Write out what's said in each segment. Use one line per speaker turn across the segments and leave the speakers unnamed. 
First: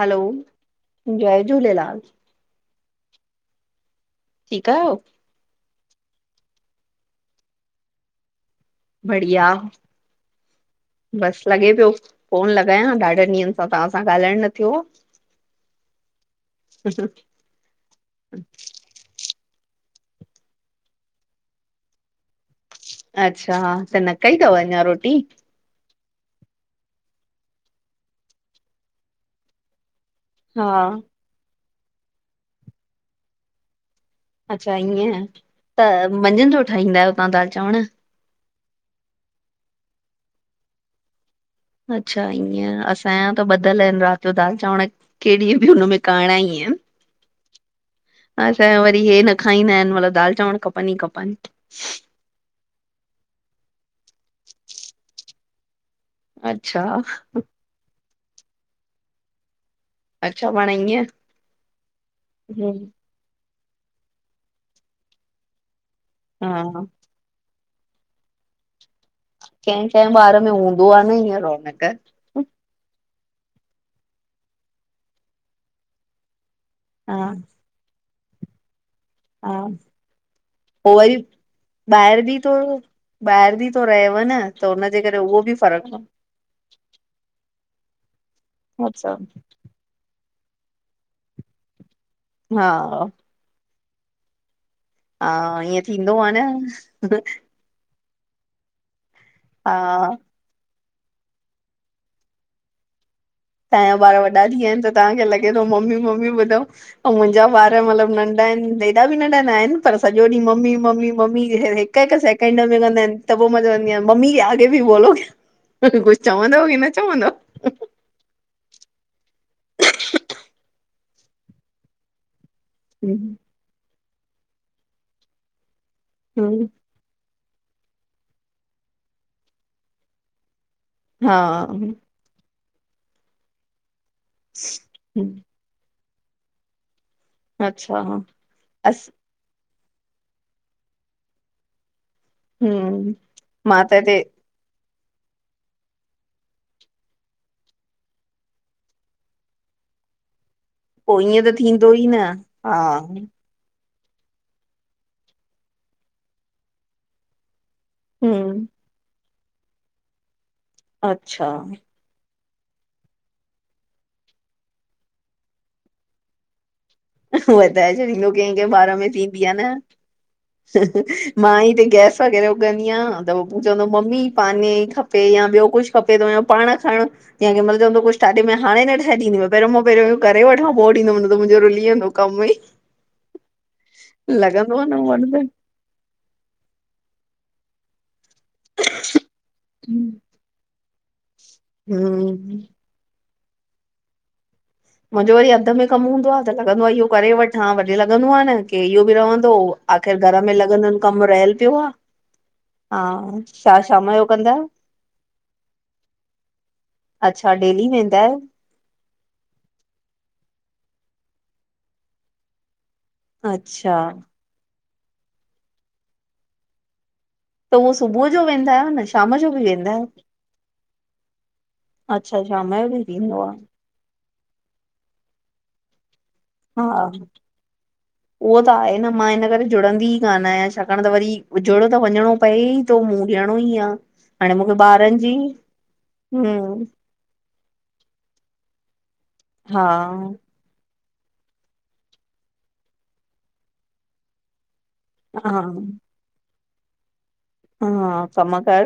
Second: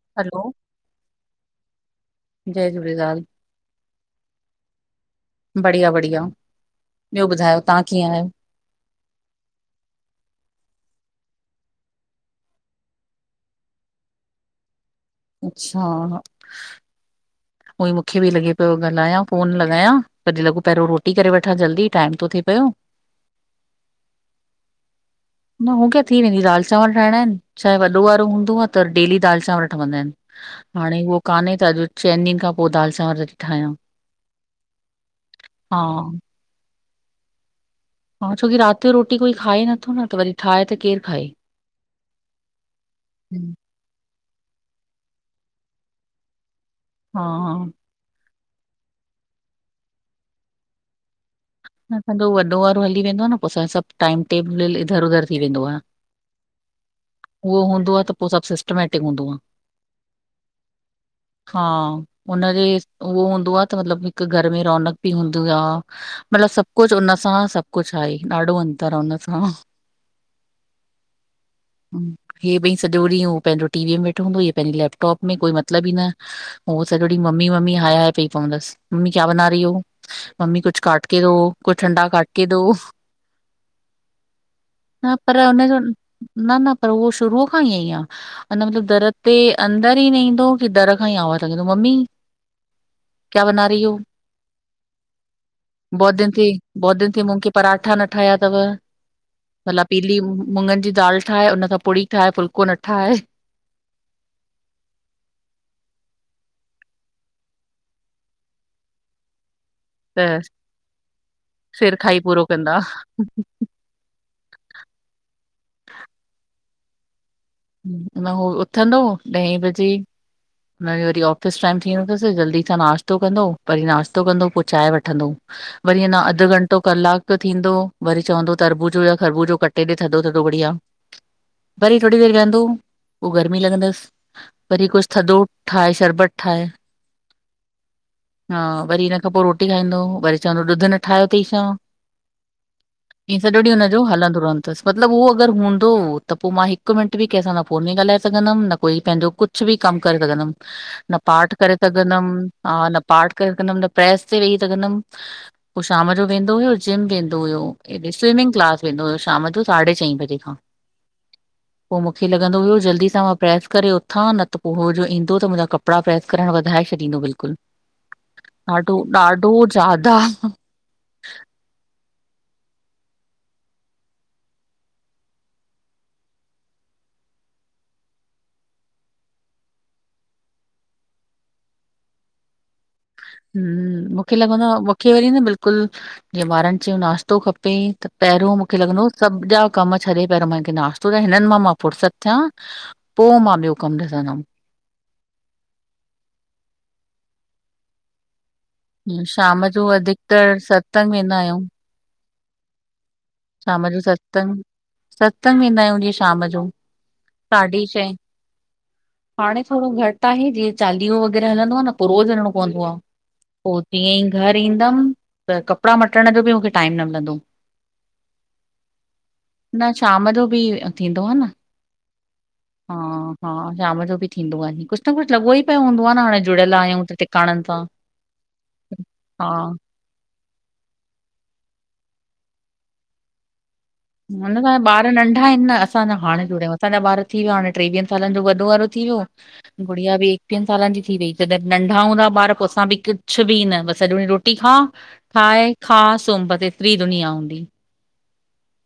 हलो। जय झूलेलाल।
जय झूलेलाल।
ठीकु आयो।
बढ़िया बढ़िया ॿियो ॿुधायो तव्हां कीअं आहियो।
बढ़िया। बसि लॻे पियो फ़ोनु लॻायां, ॾाढनि ॾींहंनि सां तव्हां सां ॻाल्हाइणु न थियो आ।
अच्छा।
अच्छा।
उहोई मूंखे बि लॻे पियो ॻाल्हायां, फ़ोनु लॻायां, तॾहिं लॻो पहिरियों रोटी करे वठां जल्दी टाईम तो थे पियो।
अच्छा, हा त न कई अथव अञा रोटी?
न हू त थी वेंदी, दाल चांवर ठाहिणा आहिनि, छाहे वॾो वारो हूंदो आ त डेली दाल चांवर ठहवंदा आहिनि।
हा,
हाणे उहो कान्हे त अॼु चइनि ॾींहंनि खां पो दालि चांवर थी ठाहियां।
अच्छा ईअं,
हा
त मंझंदि जो ठाहींदा आहियो तव्हां दाल चांवर?
हा छोकी राति जो रोटी कोई खाए नथो न त वरी ठाहे त केरु खाए?
अच्छा ईअं, असांजा त
हम्म।
ब दल आहिनि राति जो दाल चांवर कहिड़ी बि हुनमें करणा ई आहिनि।
हा
असांजो वरी हे न खाईंदा आहिनि, मतलबु दाल चांवर खपनि ई खपनि।
न असांजो वॾो वारो हली वेंदो आहे न, पो असांजो सभु टाईम टेबलु इधर-उधर थी वेंदो आहे।
अच्छा।
उहो हूंदो आ त पो सभु सिस्टमैटिक हूंदो आ।
अच्छा पाण ईअं?
हा, उनजे
हम्म,
उहो हूंदो आहे त मतिलबु हिकु घरि में रौनक बि हूंदी आहे। मतिलबु
हा,
सभु कुझु उन सां सभु कुछु आहे ॾाढो अंतर आ हुन सां
कंहिं-कंहिं ॿारु में हूंदो आहे न हीअं रौनक।
हे ॿई सॼो ॾींहुं हो पंहिंजो टीवीअ में वेठो हूंदो, हीअं पंहिंजे लैपटॉप में, कोई मतिलबु ई न। हो सॼौ
हा,
ॾिहं मम्मी-मम्मी हाय-हाय पई पवंदसि, मम्मी क्या बना
हा
रही हो, मम्मी कुछ
पो
काट
वरी
के हो कुछ ठंडा
ॿाहिर
काट
बि
के
थो
दो।
ॿाहिर बि थो रहेव न त हुनजे
न
करे
पर
उहो बि
हुनजो,
फ़र्क़
न-न पर उहो शुरूअ खां ई इअंई आ। अञा मतिलबु
अच्छा
दरि ते अंदर ई न ईंदो की दरि खां ई आवाज़ लंॻाइदो मम्मी।
हा।
क्या बना रही हो?
हा ईअं
बहुत
थींदो
दिन
आहे
थे बहुत दिन
नं।
थे मूंग के पराठा न ठाहिया अथव,
हा
भला पीली हू मुंॻनि जी दाल ठाहे, हुनसां पुड़ी ठाहे फुलिको न ठाहें।
तव्हांजा ॿारु वॾा थीहं विया आहिनि त तव्हांखे लॻे थो मम्मी-मम्मी ॿुधऊं। आऊं मुंहिंजा ॿारु मतिलबु नंढा आहिनि, एॾा बि नंढा नाहिनि पर सॼो
त
ॾींहु मम्मी-मम्मी-मम्मी
सिर
हिकु-हिकु
खाई पूरो
सेकेंड में कंदा आहिनि त पोइ मतिलबु हिअं मम्मी, आगे भी बोलो, कुछु चवंदव की न चवंदव?
अञा हो उथंदो ॾह बजे, हुनजो वरी ऑफिस टाईम थी वेंदसि जल्दी त नाश्तो
हम्म
कंदो, वरी नाश्तो कंदो पो चांहि वठंदो, वरी अञा अधु घंटो कलाकु थींदो वरी चवंदो तरबूजो या खरबूजो कटे ॾे थधो-थधो बढ़िया।
हा।
वरी थोरी देरि विहंदो पो गर्मी लॻंदसि, वरी कुझु थधो ठाहे शरबतु ठाहे,
अच्छा
हा वरी
अस
हिन खां पो रोट टी खाईंदो, वरी चवंदो ॾुधु न ठाहियो अथई छा?
हम्म
ईअं सॼो ॾींहुं
मां त
हुनजो
हिते
हलंदो रहंदो तसि, मतिलबु उहो अगरि हूंदो त पोइ मां हिकु मिंट मिंट बि कंहिंसां न फो़नु में ॻाल्हाए सघुंदमि, न कोई पंहिंजो कुझु बि कमु करे सघंदुमि। न
पो ईअं त
पाठ करे
थींदो ई न
सघुंदमि, हा न पाठ कंदम न प्रेस ते वेही सघंदम, पो शाम जो वेंदो हुयो जिम वेंदो हुयो। हेएॾे स्विमिंग
हम्म
क्लास वेंदो हुयो शाम जो साढे चईं बजे खां।
अच्छा।
पो मूंखे लॻंदो हुओ जल्दी सां मां प्रेस करे उथां, न त पो हो जो ईंदो, त मुंजा कपड़ा प्रेस करण वधाए छ ॾंदो बिल्कुल,
वधाए छॾींदो कंहिं कंहिं ॿार
ॾाढो
में थींदी आ
ॾाढो
न
जादा।
मां ही हिते गैस वग़ैरह उॻंदी आयां, त पो पो चवंदो मम्मी पाने ई खप पे या ब्यो कुझ खपे, त पाण खण। या केमल चवंदो कुछ ठाए में हाणे न ठाए डिनदीमैं पहिरियो मां पहिरं हे करे वठ पो डिनदम मुंजो रूली वेदों कम ही।
हम्म, मूंखे लॻंदो आ, मूंखे वरी न बिल्कुल जीअं ॿारन चयो नाश्तो खपे त पहरियों मूंखे लॻंदो सभ जा कम मां
हम्म
छॾे पहरियों मां हिनखे नाश्त छो त हिनन मां मां फ़ुरसत थ्यां पो मां ब्यो कम ॾिसंदम।
मुंजो वरी अध में कम हूंदो आ त लॻंदो आ इहो करे वठां वरी लॻंदो आ न की की इहो बि
ईअं
रहंदो
शाम जो
आख़िर घर में
अधिकतर
लॻंदन
सत्संग
कम
वेंदा
रेयल
आहियूं
प्यो आ हा छा
शाम जो
कंदा
सतसंग,
आहियो
सतसंग वेंदा आयूं जीअं शाम जो।
अच्छा
साढी
डेली
छहें
वेंदा आयो?
हाणे थोड़ो घट आहे, जीअं चालीहो वग़ैरह हलंदो आ न पो रोज़ वञणो पवंदो आ। पो
अच्छा
जीअं ई घर ईंदम, त कपड़ा मटण जो बि मूंखे टाइम न मिलंदो।
त उहो सुबुह जो वेंदा आयो न, शाम जो। बि वेंदा
न
आहियो?
शाम जो बि थींदो आ न,
अच्छा शाम जो
हा
बि थींदो आ
हा। शाम जो बि थींदो आहे नी कुझ न कुछ लॻो ई पयो हूंदो आहे न हाणे जुड़ियल
हा
आहियूं त टिकाणनि सां
उहो त आहे न मां हिन
हा
करे जुड़ंदी ई कान आयां छाकाण त वरी जूड़ त वञणो पए ई तो मूंं ॾयणो ई आ। हाणे
न
मूंखे
ताहांजा ॿार
ॿारनि जी
नंढा आहिन न असांजा हाणे जड़याूं
हम्म
असांजा ॿार थी व्या हाणे टेवीह सालन जो वॾो वारो थी व्यो
हा।
इहा बि एकवीह सालन जी थी वई जॾहिं नंढा हूंदा ॿार पो असां बि कुझ बि न बस सॼो ॾींह रोटी खा
हा
ठाए, खा, सुम बस एत्री दुुनिया हूंदी ही।
हा कम कार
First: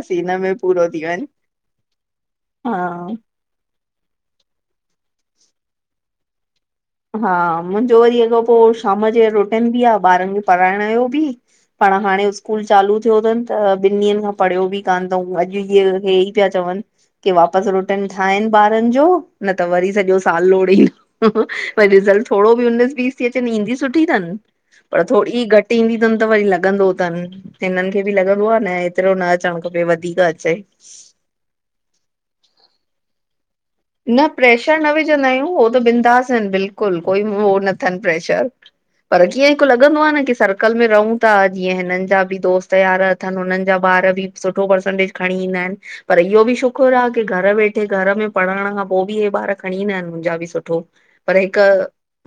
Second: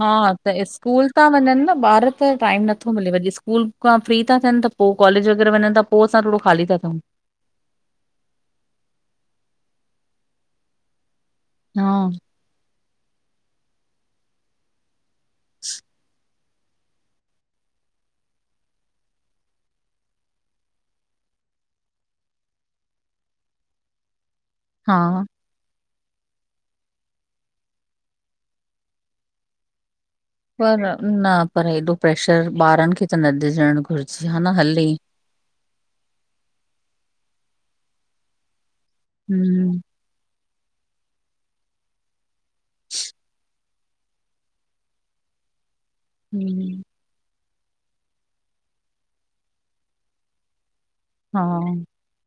हा त स्कूल ता वञन न ॿार त टाइम नथो
हा
मिले वडि स स्कूल खां फ्री था थ्यन त पो कॉलेज वग़ैरह वञन त पो असां थोड़ो ख़ाली था थ्यूं।
हा मुंजो वरी अॻो पो शाम जे रोटन बि आ ॿारन खे पढ़ाइण जो बि।
हा
पाण हाणे स्कूल चालू थ्यो तन त ॿिन ॾींहंन खां पढ़ियो बि कान तऊ अॼ हे हेई प्या चवन की वापस रोटन ठाहिन ॿारन जो, न त वरी सॼो साल लोड़ींदो पर रिसल्ट थोड़ो बि उनीस बीस ती अचन ईंदी सुठी तन पर
हा
थोड़ी घट टंदी तन त वरी लॻंदो तन, हिनन खे बि लॻंदो आ न एतिरो न अचण खपे वधीक अ
पर न पर एॾो प्रेशर ॿारन खे त न ॾिजणघुर
न प्रैशर न विझंदा आयूं हो त बिंदास बिल्कुल कोई उहो न तन प्रैशर, पर कीअं हिक
हम्म
लॻंदो आ न की सर्कल में रहूं त जीअं हिनन जा बि दोस्त यार अथन हुनन जा ॿार बि सुठो परसेंटेज खणी ईंदा आहिन पर इहो बि
हम्म,
शुकुर आ की घर वेठे घर में पढ़ण खां पो बि हे ॿार खणी ईंदा आहिन मुंजा बि सुठो। पर
हा
हिक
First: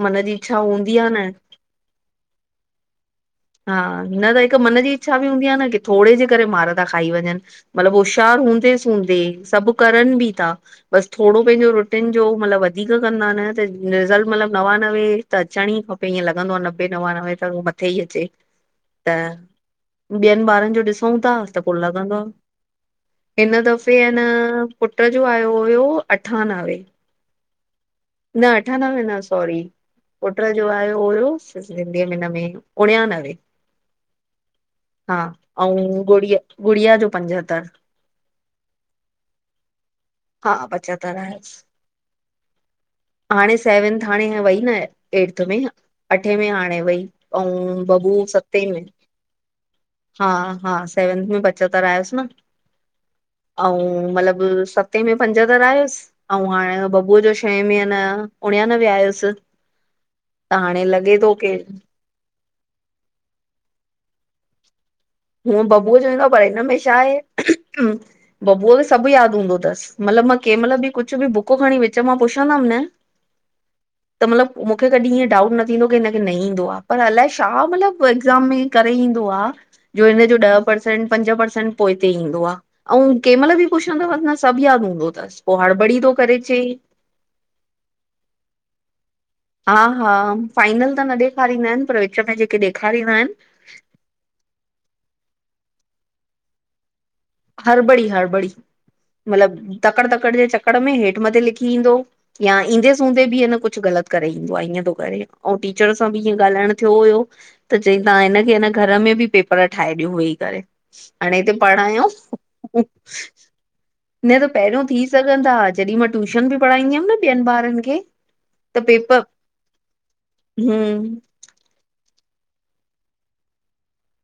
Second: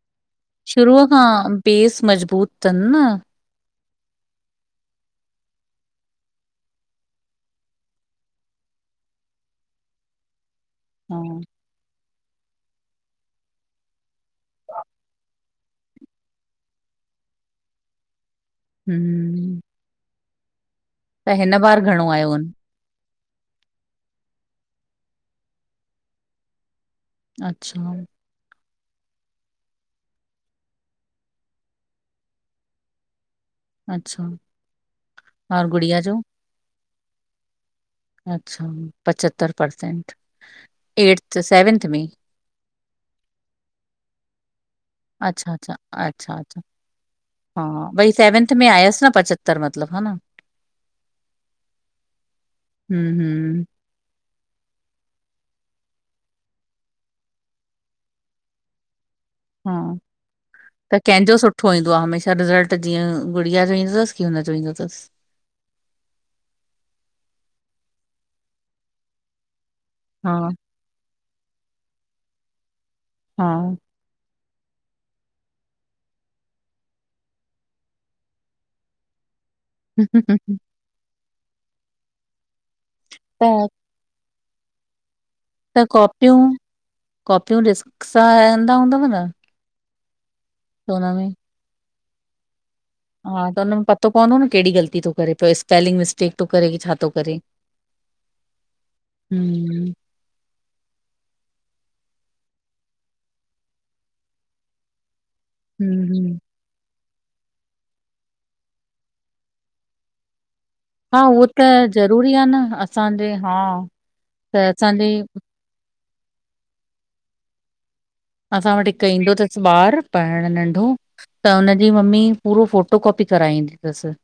मन जी इच्छा हूंदी
शुरूअ
आ न
खां बेस मज़बूत तनि न
हा, न त हिक मन जी इच्छा बि हूंदी आ न की थोड़े जे करे मार ता खाई वञन। मतलब होशियार हूंदे सुंदे, सभ करन बि ता बस
हा
थोड़ो पेंजो रो टिनि जो मतलबु वधीक कंदा न त रिसल्ट मतलबु नवानवे त अचण ई खपे। ईअं लॻंदो आ, नबे नवानवे त मथे ई अचे। त
हम्म
ॿियनि ॿारनि जो ॾिसऊं ता
हिन
त पो
बार घणो
लॻंदो
आयो अन
हिन दफ़े अ न पुट जो आयो हुयो अठानवे,
अच्छा।
न अठानवे न सॉरी। पुट्र जो आयो हुयो सिंधीअ में हिन में उणियानवे।
अच्छा
हा!
और
अउं
जो
गुड़िया, गुड़िया जो पंजहतरि।
अच्छा पचहतर परसेंट
हा पंजहतरि
एड्थ,
आयसि
सेवेंथ में?
हाणे सेवंथ हाणे ईयं वई न। एर्थ
अच्छा
में
अच्छा अच्छा
अठे में
अच्छा
हाणे वई, अउं बबु सते में,
तर मतलब हा न,
हा- हा, सेवंथ में पचत्तर आयसि न।
हम्म- हम्म
सत सते में पंजहतरि आयुसि, अउं हाणे बबूअ जो छहें में आ न उणयानवे आयुसि।
हा,
हाणे
त
लॻे थो
कंहिंजो
की
सुठो ईंदो आ, हमेशा रिज़ल्ट? त जीअं गुड़िया जो ईंदो तसि कि हुन जो ईंदो तसि?
हूअं बबूअ जो ईंदो आ, पर हिन में छा आहे बबूअ खे सभु यादि हूंदो तसि,
हा
मतिलबु मां कंहिं महिल बि कुछ बि बुक खणी विच मां पुछंदमि न,
हा।
त मतलबु मूंखे कॾीं इएंं डाउट न थींदो की हिनखे न ईंदो आ, पर अलाए छा मतलबु एग्ज़ाम में करे ईंदो आ, जो हिनजो ॾह परसेंट, पंज परसेंट पोइते ईंदो आ, अउं कंहिं महिल बि
त
कुछ पुछंदवसि न सभु यादि हुंदोतसि।
त कॉपियूं -कॉपियूं ॾिस सां रहंदा हूंदव न?
हा -हा, फाइनल
हुन
त न
में
ॾेखारींदा आहिनि, पर विच में जेके ॾेखारींदा आहिनि
हा, त हुनमें पतो पवंदो न केड़ी ग़लती तो करे पयो, स्पेलिंग मिस्टेक तो करे की छा तो करे?
हरबड़ी -हरबड़ी, मतिलब
हम्म
तकड़- तकड़, जे चक कर में हेठि मथे लिखी ईंदो या ईंदे सूंंदे बि अ न कुउ ग़लति करे ईंदो आहे, ईअं तो करे। अऊं टीचर सां बि
हम्म
इएंं ॻाल्हाइण थियो हुयो, त चईं तां हिनखे न घर में बि पेपर ठाहे ॾियो वेई करे,
हा
हाणे
उहो
हिते
त
पढ़ायूं
ज़रूरी आ न असांजे हा, त असांजी
हा! जॾीं मां ट्यूशन बि पढ़ाईंदी हुअमि न ॿियनि ॿारनि खे
असां
त
वटि हिकु
पेपर
ईंदो तसि ॿारु पढ़णु नंढो,
हम्म
त हुनजी मम्मी पूरो फोटो कॉपी कराईंदी तसि।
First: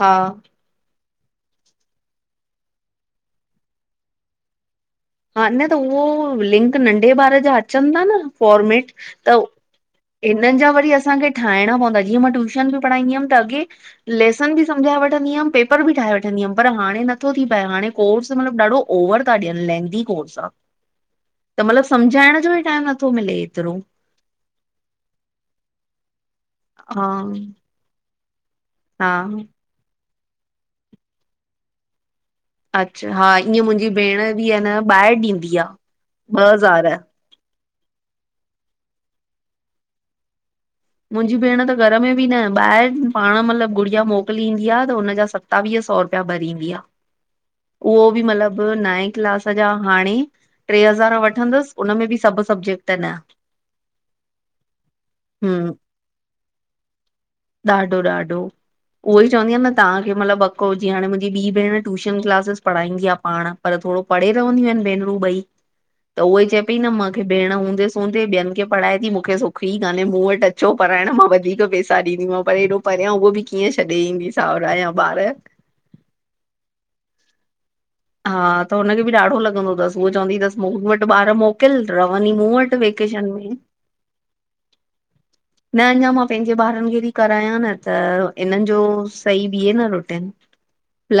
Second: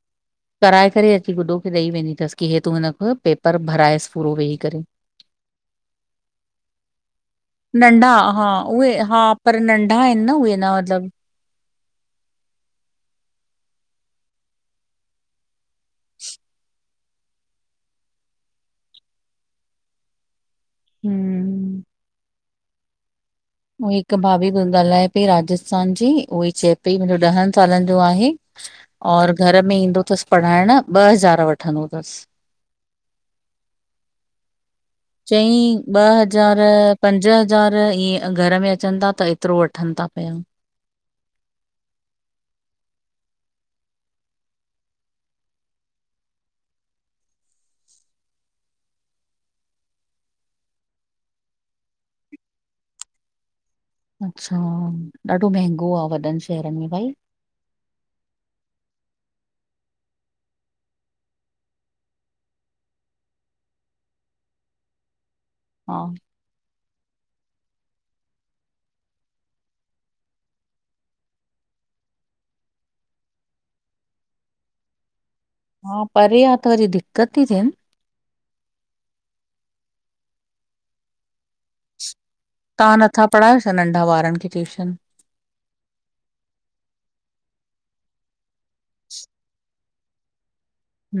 हा।
कराए करे अची गुॾो खे ॾेई वेंदी तसि, की हे तूं हिनख पेपर भराएसि पूरो वेही करे।
हा न त उहो लिंक नंढे ॿार जा अचनि ता
नंढा
न,
हा
फॉर्मेट,
उहे हा
त
पर नंढा आहिनि न
हिननि
उहे न
जा वरी
मतिलबु
असां खे ठाइणा पवंदा, इयं मां ट्यूशन भी पढ़ाईंदी हुम त अॻे लेसन भी समझाए वठंदी हुम, पे पेर बि ठाहे वठंदी हुअमि, पर हाणे नथो थी पाए हाणे कोर्स मतिलबु ॾाढो ओवर ता ॾियन, लेंनि दी कोर्स‌ आ, त
हम्म
मतिलबु सम्झाइण जो ई टाइम नथो मिले, एतिरो
उहे हिकु भाभी ॻाल्हाए पई राजस्थान जी, उहई चए पई
हा
मुंहिंजो ॾहनि सालनि जो आहे,
हा
और घर में ईंदो तसि पढ़ाइण, ॿ हज़ार वठंदो तसि।
अच्छा, हा, ईअं मुंहिंजी भेण बि हे न ॿाहिरि ॾींदी आ
चईं
ॿ हज़ार।
पंज ॿ हज़ार ईअं घर में अचनि था त एतिरो वठनि था पिया।
मुंहिंजी भेण त घर में बि न ॿाहिरि पाण मतिलबु गुॾिया मोकिली ईंदी आहे त हुनजा सभु सतावीह सौ रुपया भरींदी आ। उहो बि मतिलबु नए क्लास जा हाणे टे हज़ार वठंदसि हुननि में बि सभु सब्जेक्ट न।
अच्छा, ॾाढो महंगो आ वॾनि शहरनि में भाई।
ॾाढो-ॾाढो। उहोई चवंदी आ न तव्हांखे मतिलबु अको जीअं हाणे मुंहिंजी ॿी भेण टूशन क्लासिस पढ़ाईंदी आ पाण पर थोॾो परे रहंदियूं आहिनि भेनरूं ॿई।
हा।
त उहो ई चए पई न मूंखे भेण हूंदे सूंदे ॿियनि खे पढ़ाए थी मूंखे सुखी काने मूं वटि अच छो पढ़ण मां वधीक पैसा ॾींदीमांव पर हेॾो परियां उहो बि कीअं छॾे ईंदी साहुरा या ॿार।
हा, परे आ त वरी दिक्क़त थी थिए न।
हा, त हुनखे बि ॾाढो लॻंदो अथसि उहो चवंदी अथस मूं वटि ॿार मोकिल रहवनि ही मूं वटि
तव्हां नथा
वेकेशन में
पढ़ायो छा नंढा ॿारनि खे ट्यूशन?
न, अञा मां पंहिंजे ॿारनि खे बि कराया न त इन्हनि जो सही ॿिहे न रुटिन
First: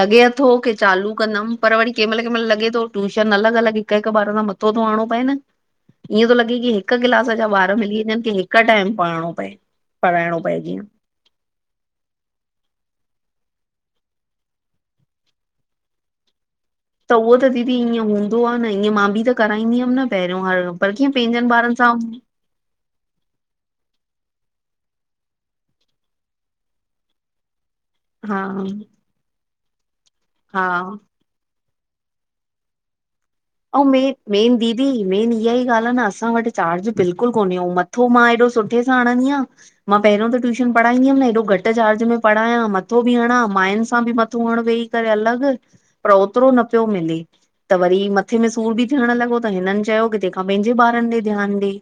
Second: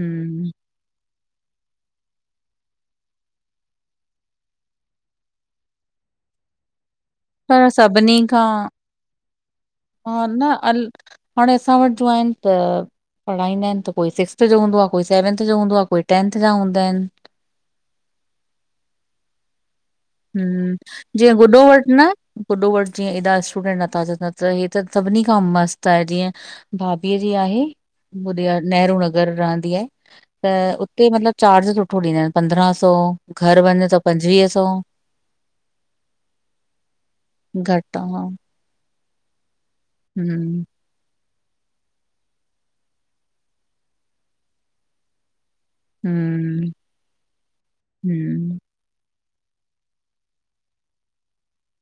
लॻे थो की चालू कंदमि पर वरी कंहिं महिल, कंहिं महिल लॻे थो ट्यूशन अलॻि-अलॻि, हिक-हिक ॿार सां मथो थो आणो पए न। ईएंं थो लॻे कि हिक क्लास जा
पर
ॿार मिली
सभिनी
वञनि की हिक
खां
टाइम पढ़णो पए।
हा,
पढ़ाइणो
न
पए
अल
जीअं।
हाणे असां वटि जो आहिनि त पढ़ाईंदा आहिनि त कोई सिक्स्थ जो हूंदो आ, कोई सेवंथ जो हूंदो आ, कोई टेंथ जा हूंदा आहिनि।
त उहो त दीदी ईअं हूंदो आ न ईअं मां बि त कराईंदी हुअमि न। पहिरियों हर
हम्म
पर कीअं
जीअं
पंहिंजनि
गुॾो
ॿारनि
वटि
सां
न गुॾो वॾु जीअं हेॾा स्टूडेंट नथा न त हे त सभिनी खां मस्तु आहे जीअं भाभीअ जी आहे,
हा
नेहरुू नगर रहंदी आहे त
हा
उते मतिलबु चार्ज सुठो ॾींदा आहिनि पंद्रहां सौ, घर वञे त पंजवीह सौ।
मैन इहा ई ॻाल्हि आहे न असां वटि चार्ज बिल्कुलु कोन्हे और
घटि आ,
मथो मां एॾो सुठे सां हणंदी आहियां मां पहिरियों त
हम्म
ट्यूशन पढ़ाईंदी हुअमि न हेॾो घटि चार्ज में पढ़ायां मथो बि हणां मायुनि सां बि मथो हण वेही करे अलॻि। पर ओतिरो न
हम्म
पियो मिले त वरी मथे
हम्म
सूर बि थियण लॻो त हिननि चयो की तंहिंखां पंहिंजे ॿारनि ते ध्यानु ॾे।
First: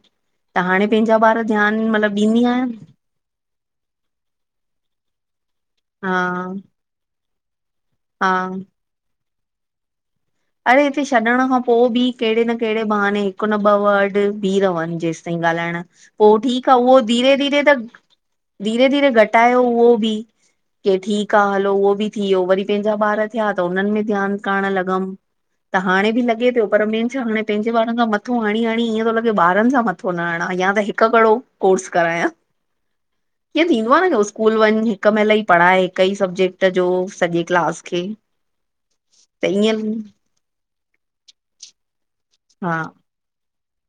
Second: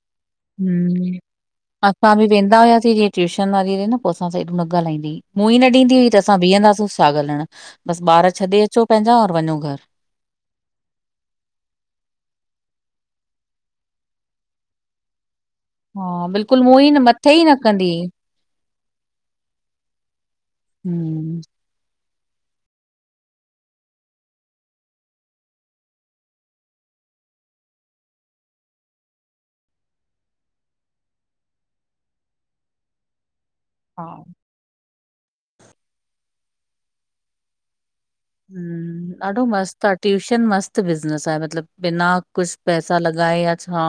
त हाणे
हम्म
पंहिंजा ॿार ध्यानु
असां
मतिलबु
बि
ॾींदी
वेंदा
आहियां।
हुआसीं जीअं ट्यूशन वारी न पोइ असां एॾो ॻाल्हाईंदी हूं मुंहु ई न ॾींदी हुई त
हा
असां बीहंदासीं छा ॻाल्हाइणु। बसि ॿार
हा
छॾे अचो पंहिंजा और वञो घरु।
अरे हिते छॾण खां पोइ बि कहिड़े न कहिड़े बहाने हिकु न ॿ वर्ड बीह रहनि जेेंसि ताईं ॻाल्हाइण।
हा
पोइ
बिल्कुलु
ठीकु
मुंहुं
आहे
ई
उहो
न मथे ई न
धीरे-धीरे त
कंदी हुई
धीरे-धीरे घटायो उहो बि की ठीकु
हम्म
आ हलो उहो बि थी वियो। वरी पंहिंजा ॿार थिया त उननि में ध्यानु करणु लॻमि। त हाणे बि लॻे थो पर मेन छा हाणे पंहिंजे ॿारनि सां मथो हणी-हणी ईअं थो लॻे ॿारनि सां मथो मथो न हणा या त हिकु कहिड़ो कोर्स करायां। ईअं थींदो आ
हा
न की स्कूल वञ हिक महिल ई पढ़ाए हिक ई सब्जेक्ट जो सॼे क्लास खे।
हम्म, ॾाढो
त ईअं
मस्त आ ट्यूशन मस्त बिज़नेस आहे मतिलबु बिना कुझु
हा
पैसा लॻाए। लॻाए या छा?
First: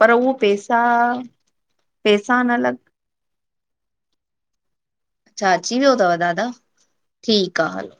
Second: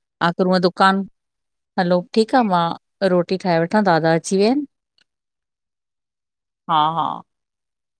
पर उहो
आख़िर हूअं
पैसा
दुकान हलो ठीकु आ
पैसा न लॻ
मां रोटी ठाहे वठां दादा अची विया आहिनि।
अच्छा अची वियो अथव दादा
हा हा
ठीकु आहे हलो